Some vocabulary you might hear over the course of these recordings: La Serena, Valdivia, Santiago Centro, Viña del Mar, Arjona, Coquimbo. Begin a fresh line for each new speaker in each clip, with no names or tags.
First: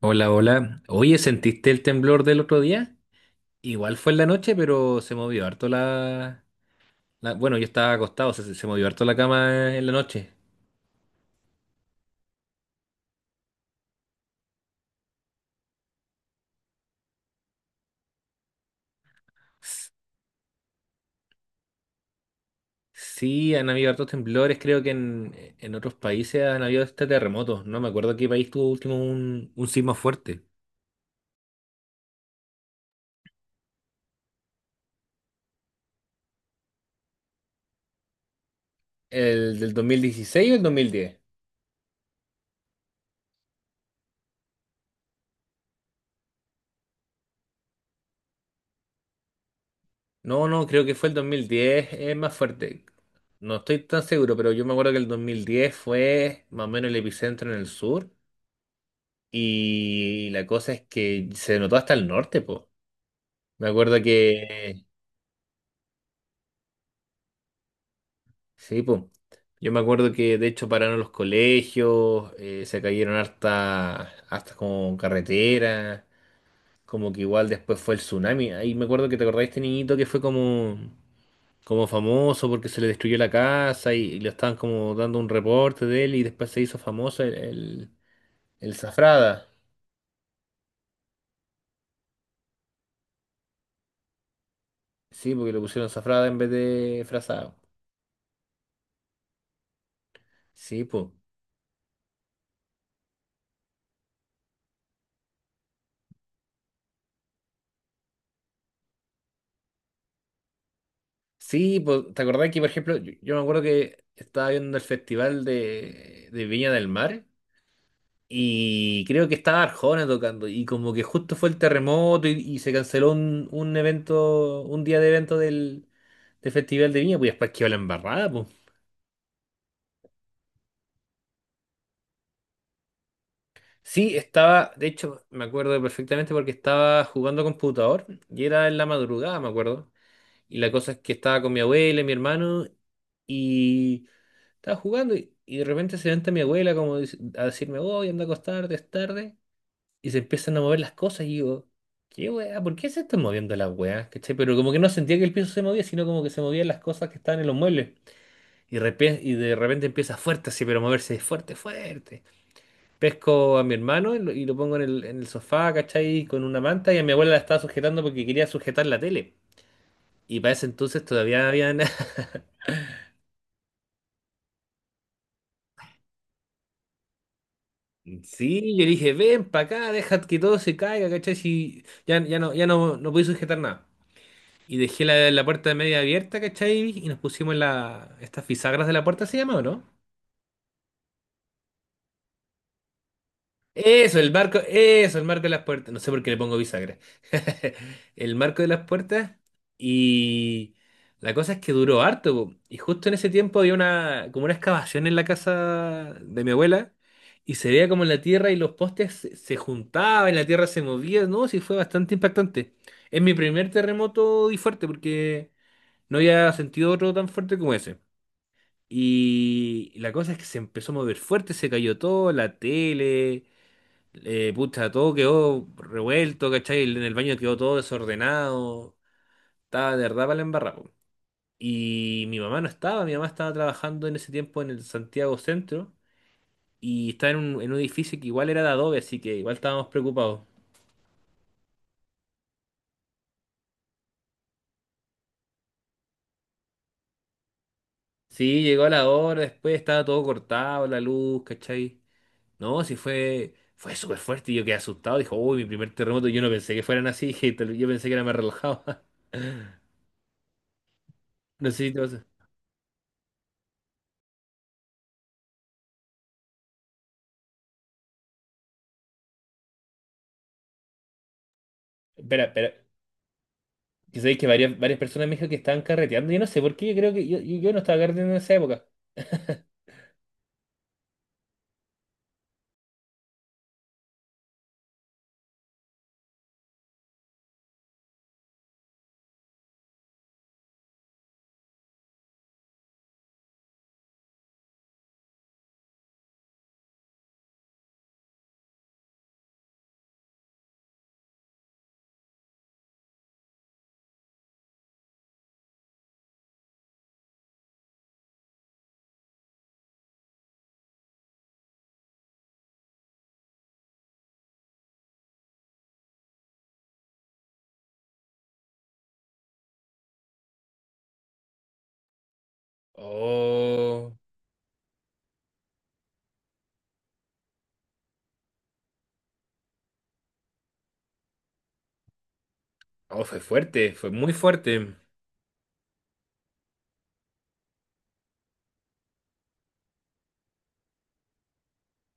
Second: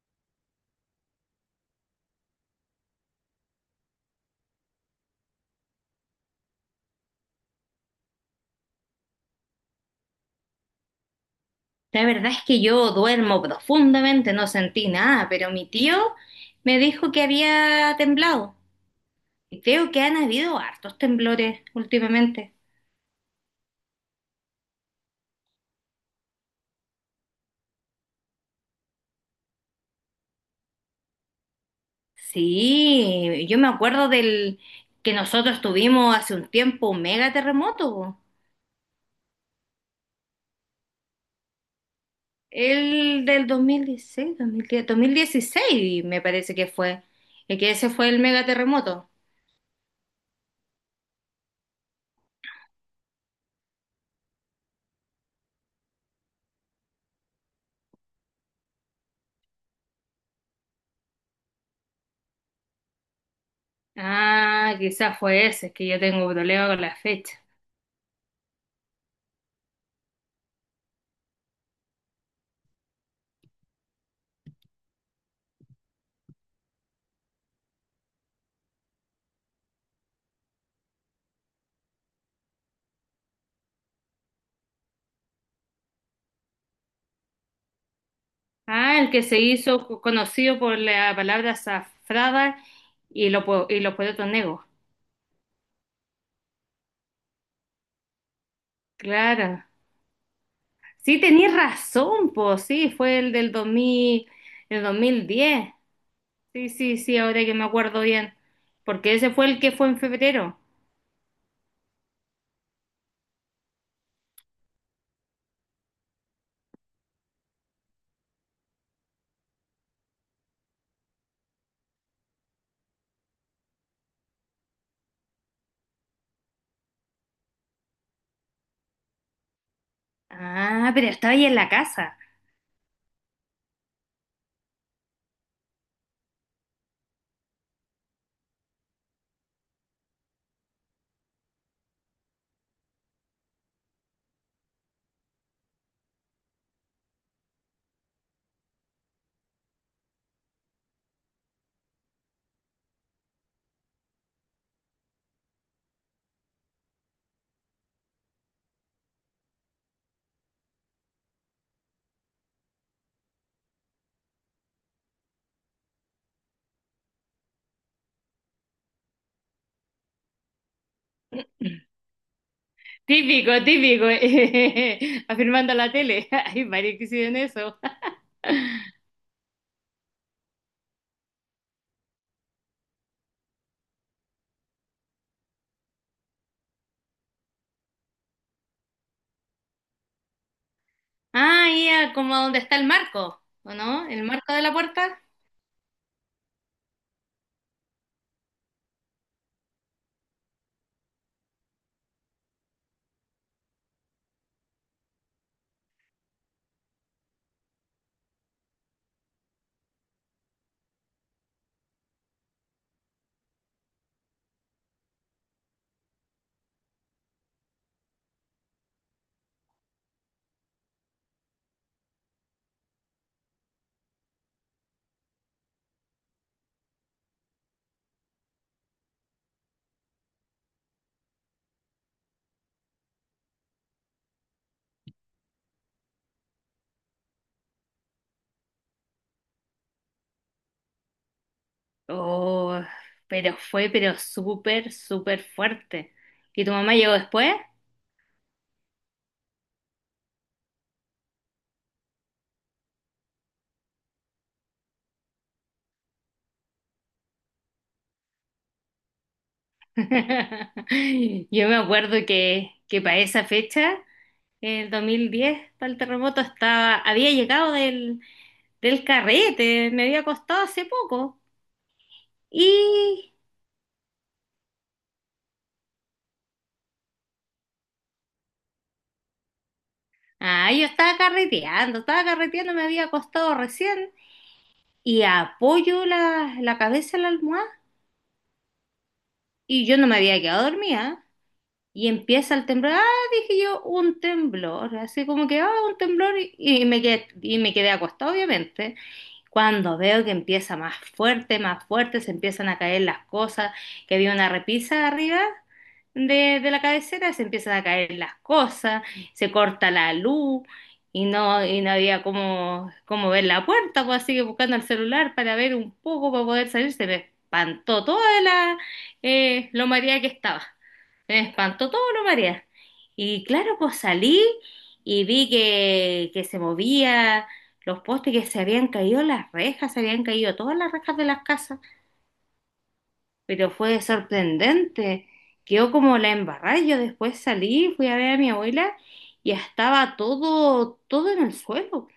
Hola, hola. Oye, ¿sentiste el temblor del otro día? Igual fue en la noche, pero se movió harto Bueno, yo estaba acostado, se movió harto la cama en la noche.
La verdad es que yo duermo profundamente, no sentí nada, pero mi tío me dijo que había temblado. Y
S-
creo que han habido hartos temblores últimamente.
Sí, han habido hartos temblores, creo que en otros países han habido terremotos. No me acuerdo qué país tuvo último un sismo fuerte.
Sí, yo me acuerdo del que nosotros tuvimos hace un tiempo un mega terremoto, po.
¿El del 2016 o el 2010?
El del 2016, me parece que fue. El que Ese fue el mega terremoto.
No, no, creo que fue el 2010, es más fuerte. No estoy tan seguro, pero yo me acuerdo que el 2010 fue más o menos el epicentro en el sur. Y la cosa es que se notó hasta el norte, po. Me acuerdo
Ah,
que,
quizás fue ese, es que yo tengo problema con la fecha.
sí, po. Yo me acuerdo que de hecho pararon los colegios, se cayeron hasta, como carretera, como que igual después fue el tsunami. Ahí me acuerdo que te acordás de este niñito que fue como famoso porque se le destruyó la casa y le estaban como dando un reporte de él y después se hizo famoso el
Ah, el que se
Zafrada.
hizo conocido por la palabra azafrada y los poetas negros.
Sí, porque lo pusieron Zafrada en vez de Frazado.
Claro.
Sí, pues.
Sí, tenías razón, pues sí, fue el del 2010. Sí, sí, sí, ahora que me acuerdo bien. Porque ese fue el que fue en febrero.
Sí, pues, ¿te acordás que, por ejemplo, yo me acuerdo que estaba viendo el festival de Viña del Mar y creo que estaba Arjona tocando y como que justo fue el terremoto y se canceló un evento, un día de evento del festival de Viña, pues después quedó la embarrada, pues.
Ah, pero estaba ahí en la casa.
Sí, estaba, de hecho, me acuerdo perfectamente porque estaba jugando computador y era en la madrugada, me acuerdo. Y la cosa es que estaba con mi abuela y mi hermano. Estaba jugando y de repente se levanta mi abuela como a decirme, voy, anda a acostarte, es tarde. Y se empiezan a mover las cosas y digo, ¿qué weá? ¿Por qué se están moviendo las weas? ¿Cachai? Pero como que no sentía que el piso se movía, sino como que se movían las cosas que estaban en los muebles. Y de repente empieza fuerte así, pero moverse fuerte, fuerte. Pesco a mi hermano y lo pongo en el sofá, ¿cachai? Con una manta y a mi abuela la estaba sujetando porque quería sujetar la tele. Y para ese entonces todavía habían
Típico, típico. Afirmando la tele. Hay varios que hicieron eso.
Sí, yo dije, ven para acá, deja que todo se caiga, ¿cachai? Si ya, ya no, ya no, no pude sujetar nada. Y dejé la puerta media abierta, ¿cachai? Y nos pusimos estas fisagras de la puerta, ¿se llama o no?
Ah, ya, como donde está el marco, ¿o no? ¿El marco de la
Eso,
puerta?
el marco de las puertas. No sé por qué le pongo bisagra. El marco de las puertas. Y la cosa es que duró harto, po. Y justo en ese tiempo había como una excavación en la casa de mi abuela. Y se veía como la tierra y los postes se juntaban, la tierra se movía. No, sí, fue bastante impactante. Es mi primer terremoto y fuerte porque no había sentido otro tan fuerte como ese. Y la cosa es que se empezó a mover fuerte, se cayó todo, la tele. Pucha, todo quedó revuelto, ¿cachai? En el baño quedó todo desordenado. Estaba de verdad para la embarrada, po. Y mi mamá no estaba, mi mamá estaba trabajando en ese tiempo en el Santiago Centro y estaba en un, edificio que igual era de adobe, así que igual estábamos preocupados.
Oh, pero súper, súper fuerte. ¿Que tu mamá llegó después?
Sí, llegó la hora, después estaba todo cortado, la luz, ¿cachai? No, sí fue súper fuerte y yo quedé asustado. Dijo, uy, mi primer terremoto, yo no pensé que fueran así, yo pensé que era más relajado.
Yo
No
me
sé si te pasa.
acuerdo que para esa fecha, el 2010, para el terremoto, estaba, había llegado del carrete, me había acostado hace poco.
Espera, espera.
Y,
Yo sabéis que varias personas me dijeron que estaban carreteando. Yo no sé por qué, yo creo que yo no estaba carreteando en esa época.
ah, yo estaba carreteando, me había acostado recién y apoyo la cabeza en la almohada y yo no me había quedado dormida. Y empieza el temblor, ah, dije yo, un temblor, así como que, ah, un temblor, y me quedé acostado, obviamente. Cuando veo que empieza más fuerte, se empiezan a caer las cosas, que había una repisa arriba de la cabecera, se empiezan a caer las cosas, se corta la luz, y no había cómo ver la puerta, pues así que buscando el celular para ver un poco, para poder salir, se me espantó toda lo mareada que estaba. Me espantó todo lo marea. Y claro, pues
Oh,
salí y vi que se movía, los postes que se habían caído, las rejas, se habían caído todas las rejas de las casas,
oh, fue
pero
fuerte,
fue
fue muy fuerte.
sorprendente. Quedó como la embarrada. Yo después salí, fui a ver a mi abuela y estaba todo en el suelo,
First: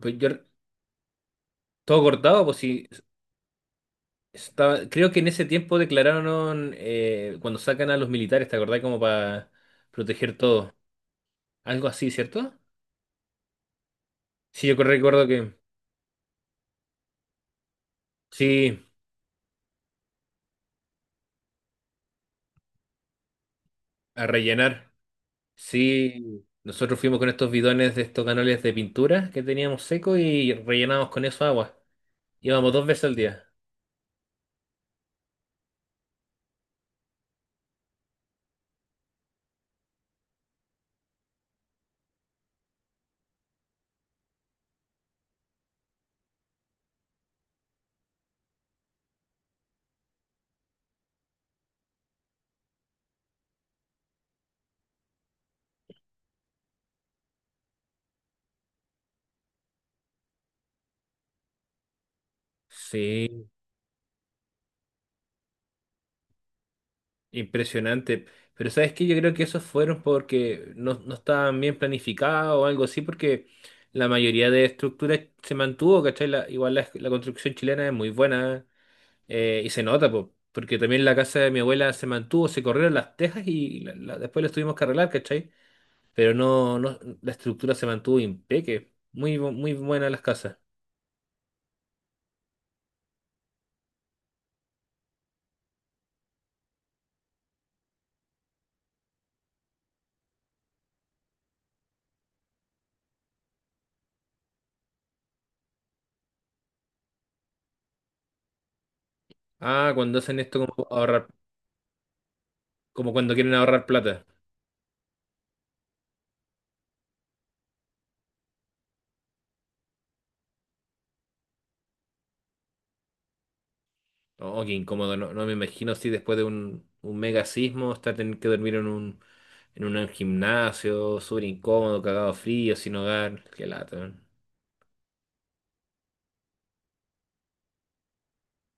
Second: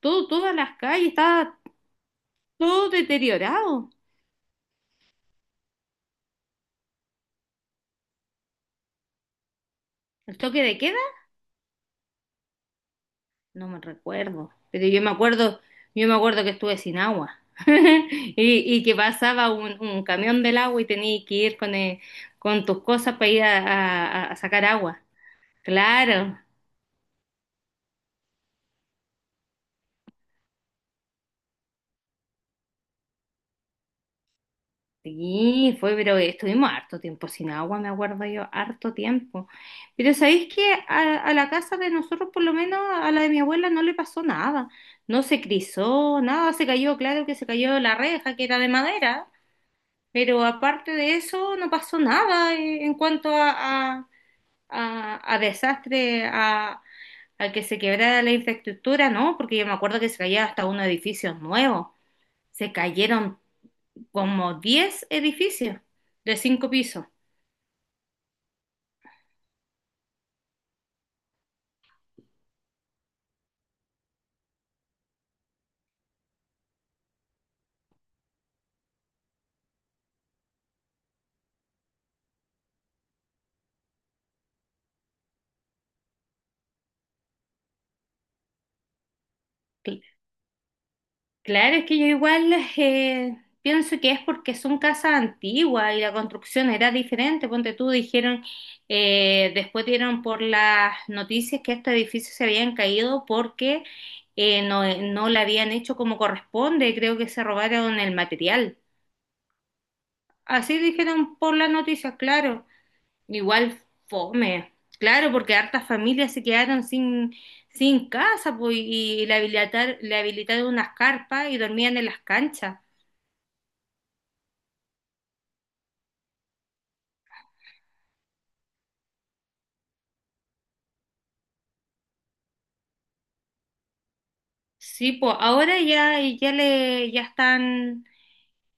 Pues yo
todas las calles, estaba
todo cortado, pues sí.
todo deteriorado.
Estaba, creo que en ese tiempo declararon cuando sacan a los militares, ¿te acordás? Como para proteger
El toque
todo.
de queda.
Algo así, ¿cierto?
No me recuerdo,
Sí, yo
pero
recuerdo que
yo me acuerdo que estuve sin agua y, y
sí,
que pasaba un camión del agua y tenías que ir con tus cosas para ir a, a-
a
a sacar
rellenar.
agua. Claro,
Sí, nosotros fuimos con estos bidones de estos canales de pintura que teníamos seco y rellenamos con eso agua. Íbamos dos veces al día.
sí, pero estuvimos harto tiempo sin agua, me acuerdo yo, harto tiempo. Pero sabéis que a la casa de nosotros, por lo menos a la de mi abuela, no le pasó nada, no se crisó, nada, se cayó, claro que se cayó la reja que era de madera. Pero aparte de eso, no pasó nada, en cuanto a desastre, a que se quebrara la infraestructura, ¿no? Porque yo me acuerdo que se caía hasta unos edificios nuevos. Se cayeron
Sí,
como 10 edificios de 5 pisos.
impresionante. Pero ¿sabes qué? Yo creo que esos fueron porque no, no estaban bien planificados o algo así, porque la mayoría de estructuras se mantuvo, ¿cachai? Igual la construcción chilena es muy buena, y se nota, po, porque también la casa de mi abuela se mantuvo, se corrieron las tejas y después las tuvimos que arreglar, ¿cachai? Pero no, no, la estructura se mantuvo impeque. Muy buenas las casas.
Claro, es que yo igual, pienso que es porque son casas antiguas y la construcción era diferente. Ponte tú, dijeron, después dieron por las noticias que estos edificios se habían caído porque, no, no la habían hecho como corresponde. Creo que se robaron el material.
Ah, cuando hacen esto
Así
como ahorrar,
dijeron por las noticias, claro.
como cuando quieren
Igual
ahorrar plata.
fome. Claro, porque hartas familias se quedaron sin casa, pues, y le habilitaron unas carpas y dormían en las canchas.
Oh, qué incómodo. No, no me imagino si después de un mega sismo está tener que dormir en un gimnasio, súper incómodo, cagado frío, sin hogar. Qué lata, man.
Sí, pues ahora ya, ya le, ya están,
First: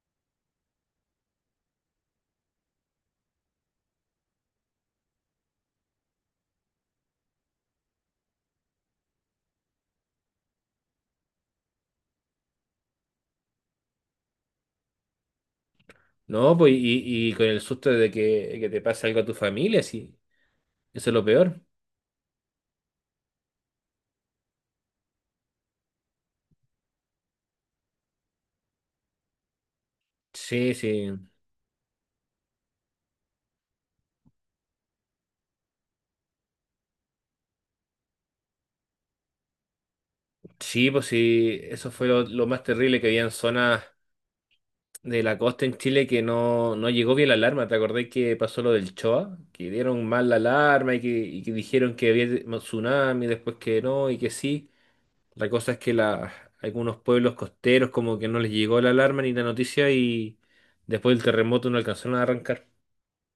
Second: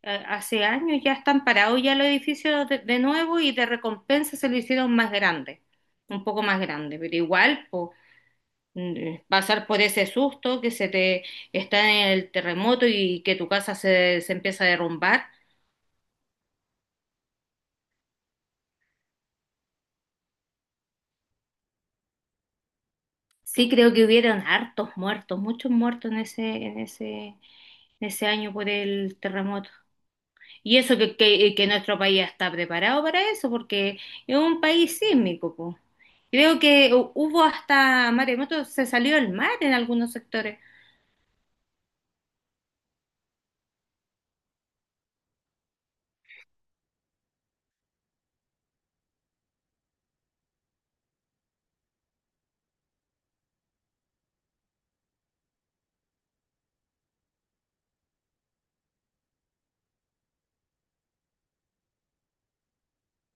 eh, hace años ya están parados ya los edificios de nuevo y de recompensa se lo hicieron más grande, un poco más grande, pero igual, pues, pasar por ese susto que se te está en el terremoto y que tu casa se empieza a derrumbar.
No, pues y con el susto de que te pase algo a tu familia, sí. Eso es lo peor.
Sí, creo que hubieron hartos muertos, muchos muertos en ese año por el terremoto.
Sí,
Y eso
sí.
que nuestro país está preparado para eso, porque es un país sísmico, po. Creo que hubo hasta maremotos, se salió el mar en algunos sectores.
Sí, pues sí. Eso fue lo más terrible que había en zonas de la costa en Chile que no, no llegó bien la alarma. ¿Te acordás que pasó lo del Choa? Que dieron mal la alarma y que dijeron que había tsunami, después que no y que sí. La cosa es que algunos pueblos costeros como que no les llegó la alarma ni la noticia y después del terremoto no alcanzaron a arrancar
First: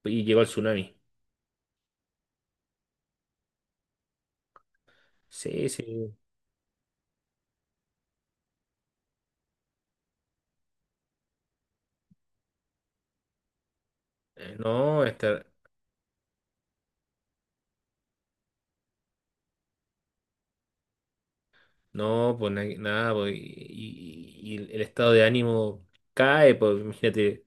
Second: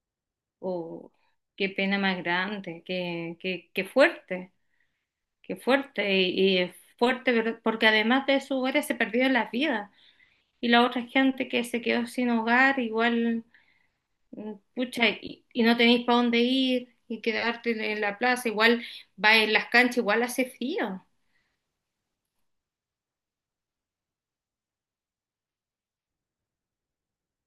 y llegó el tsunami.
Oh, qué pena más grande, qué fuerte, qué
Sí, sí.
fuerte. Y es fuerte porque además de sus hogares se perdieron las vidas. Y la otra gente que se quedó sin hogar, igual,
Eh, No,
pucha,
esta-
y no tenéis para dónde ir y quedarte en la plaza, igual va en las canchas, igual hace frío.
no, pues nada, pues, y el estado de ánimo cae, pues imagínate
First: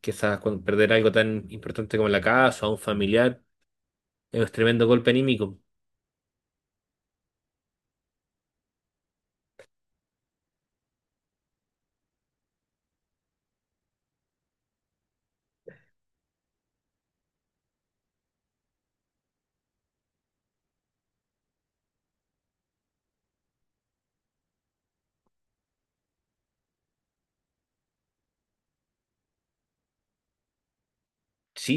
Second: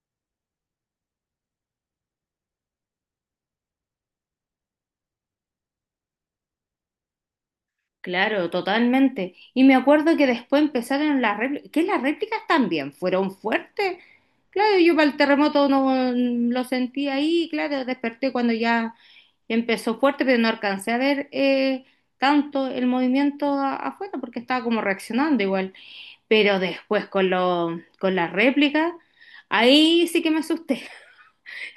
quizás cuando perder algo tan importante como la casa o a un familiar, es un tremendo golpe anímico.
Claro, totalmente. Y me acuerdo que después empezaron las réplicas, que las réplicas también fueron fuertes. Claro, yo para el terremoto no, lo sentí ahí, claro, desperté cuando ya empezó fuerte, pero no alcancé a ver, tanto el movimiento afuera porque estaba como reaccionando igual. Pero después con con las réplicas, ahí sí que me asusté,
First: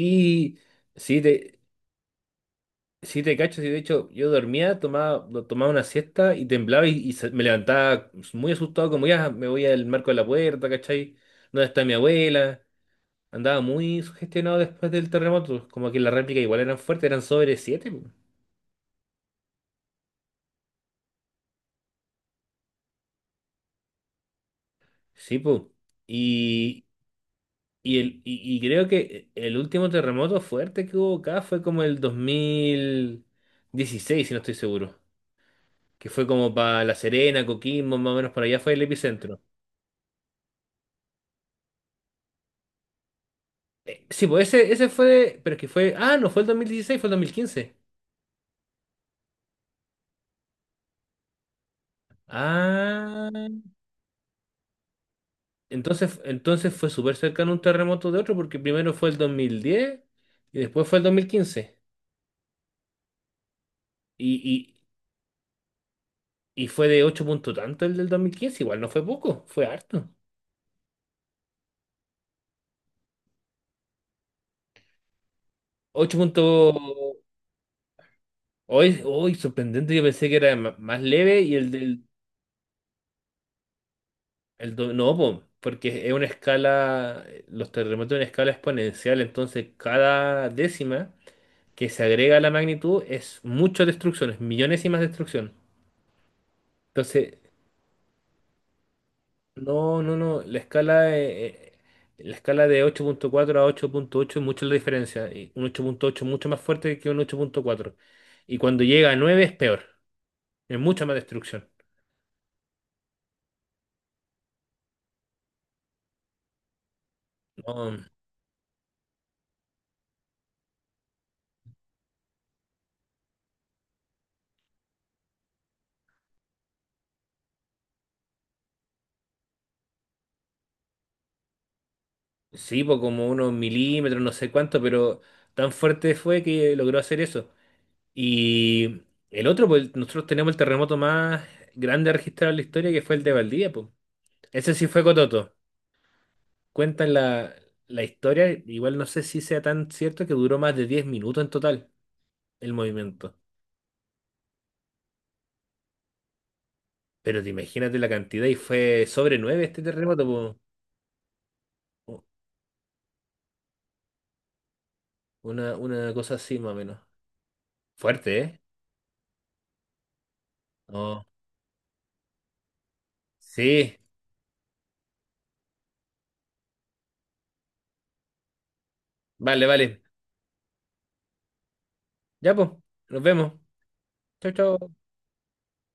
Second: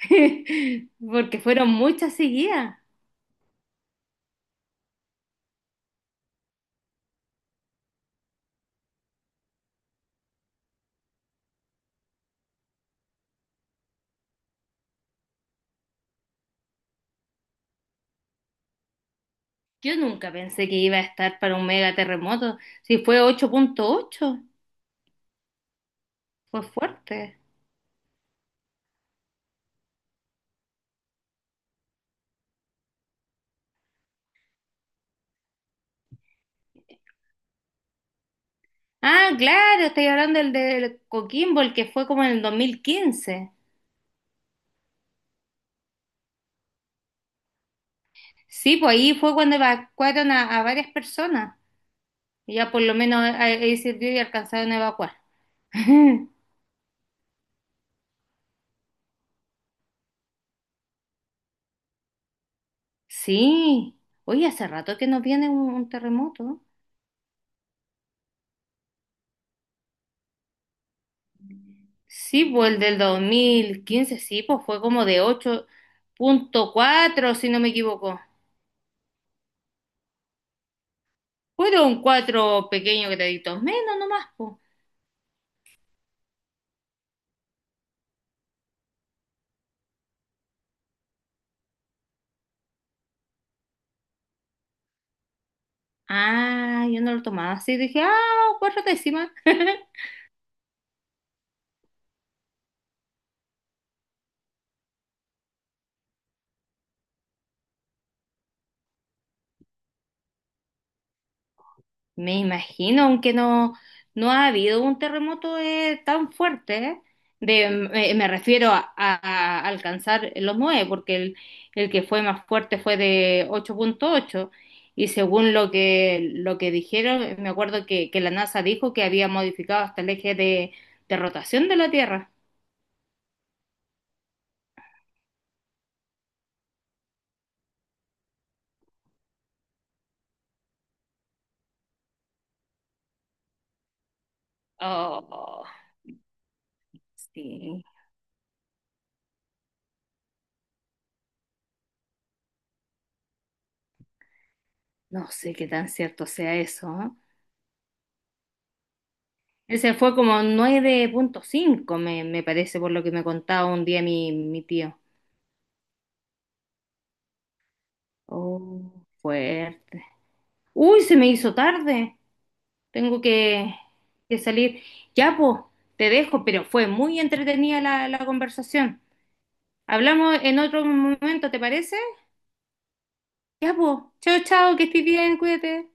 sí,
porque fueron muchas seguidas.
Te cacho, sí, de hecho, yo dormía, tomaba una siesta y temblaba y me levantaba muy asustado, como ya me voy al marco de la puerta, ¿cachai? ¿Dónde está mi abuela? Andaba muy sugestionado después del terremoto, como que las réplicas igual eran fuertes, eran sobre siete, po.
Yo nunca pensé que iba a estar para un mega terremoto. Si fue 8.8,
Sí, pues.
fue
Y,
fuerte.
y creo que el último terremoto fuerte que hubo acá fue como el 2016, si no estoy seguro, que fue como para La Serena, Coquimbo, más o menos para allá fue el
Ah,
epicentro.
claro, estoy hablando del de Coquimbo, el que fue como en el 2015.
Sí, pues ese, fue, pero es que fue, no fue el 2016, fue el 2015.
Sí, pues ahí fue cuando evacuaron a varias personas. Ya por lo menos
Ah,
ahí sirvió y alcanzaron a evacuar.
entonces, entonces fue súper cercano un terremoto de otro, porque primero fue el 2010 y después fue el 2015.
Sí. Oye, hace
Y,
rato que no viene un terremoto.
y fue de 8 puntos, tanto el del 2015 igual no fue poco, fue harto.
Sí, pues el del 2015, sí, pues fue como de
Ocho puntos,
8.4, si no me equivoco.
hoy, hoy sorprendente, yo pensé que era más leve y el
Fueron
del,
cuatro pequeños graditos menos nomás, po.
no, po, porque es una escala, los terremotos en escala exponencial, entonces cada décima que se agrega a la magnitud es mucha destrucción, es millones y más destrucción.
Ah, yo no lo
Entonces,
tomaba así. Dije, ah, cuatro décimas.
no, no, no, la escala de 8.4 a 8.8 es mucho la diferencia. Y un 8.8 es mucho más fuerte que un 8.4. Y cuando llega a 9 es peor, es mucha más destrucción.
Me imagino, aunque no, no ha habido un terremoto, tan fuerte, ¿eh? de,
No,
me, me refiero a alcanzar los nueve, porque el que fue más fuerte fue de 8.8 y según lo que dijeron, me acuerdo que la NASA dijo que había modificado hasta el eje de rotación de la Tierra.
sí, por como unos milímetros, no sé cuánto, pero tan fuerte fue que logró hacer eso. Y el otro, pues nosotros tenemos el terremoto más grande registrado en la historia, que fue el de Valdivia, pues. Ese sí fue cototo.
Oh,
Cuentan la,
sí.
la historia, igual no sé si sea tan cierto que duró más de 10 minutos en total el movimiento.
No sé qué tan cierto sea eso, ¿no?
Pero te imagínate la cantidad y fue sobre 9 este
Ese fue como
terremoto,
9.5,
po. U-
me parece, por lo que me contaba un día mi tío.
Una, una cosa así más o menos. Fuerte, ¿eh?
Oh, fuerte. Uy, se
Oh,
me hizo tarde. Tengo que,
sí,
que salir. Ya, pues, te dejo, pero fue muy entretenida la conversación.
vale, vale.
Hablamos en otro momento, ¿te parece?
Ya, pues, nos vemos.
Ya, pues. Chao,
Chao,
chao, que
chao.
estés bien, cuídate.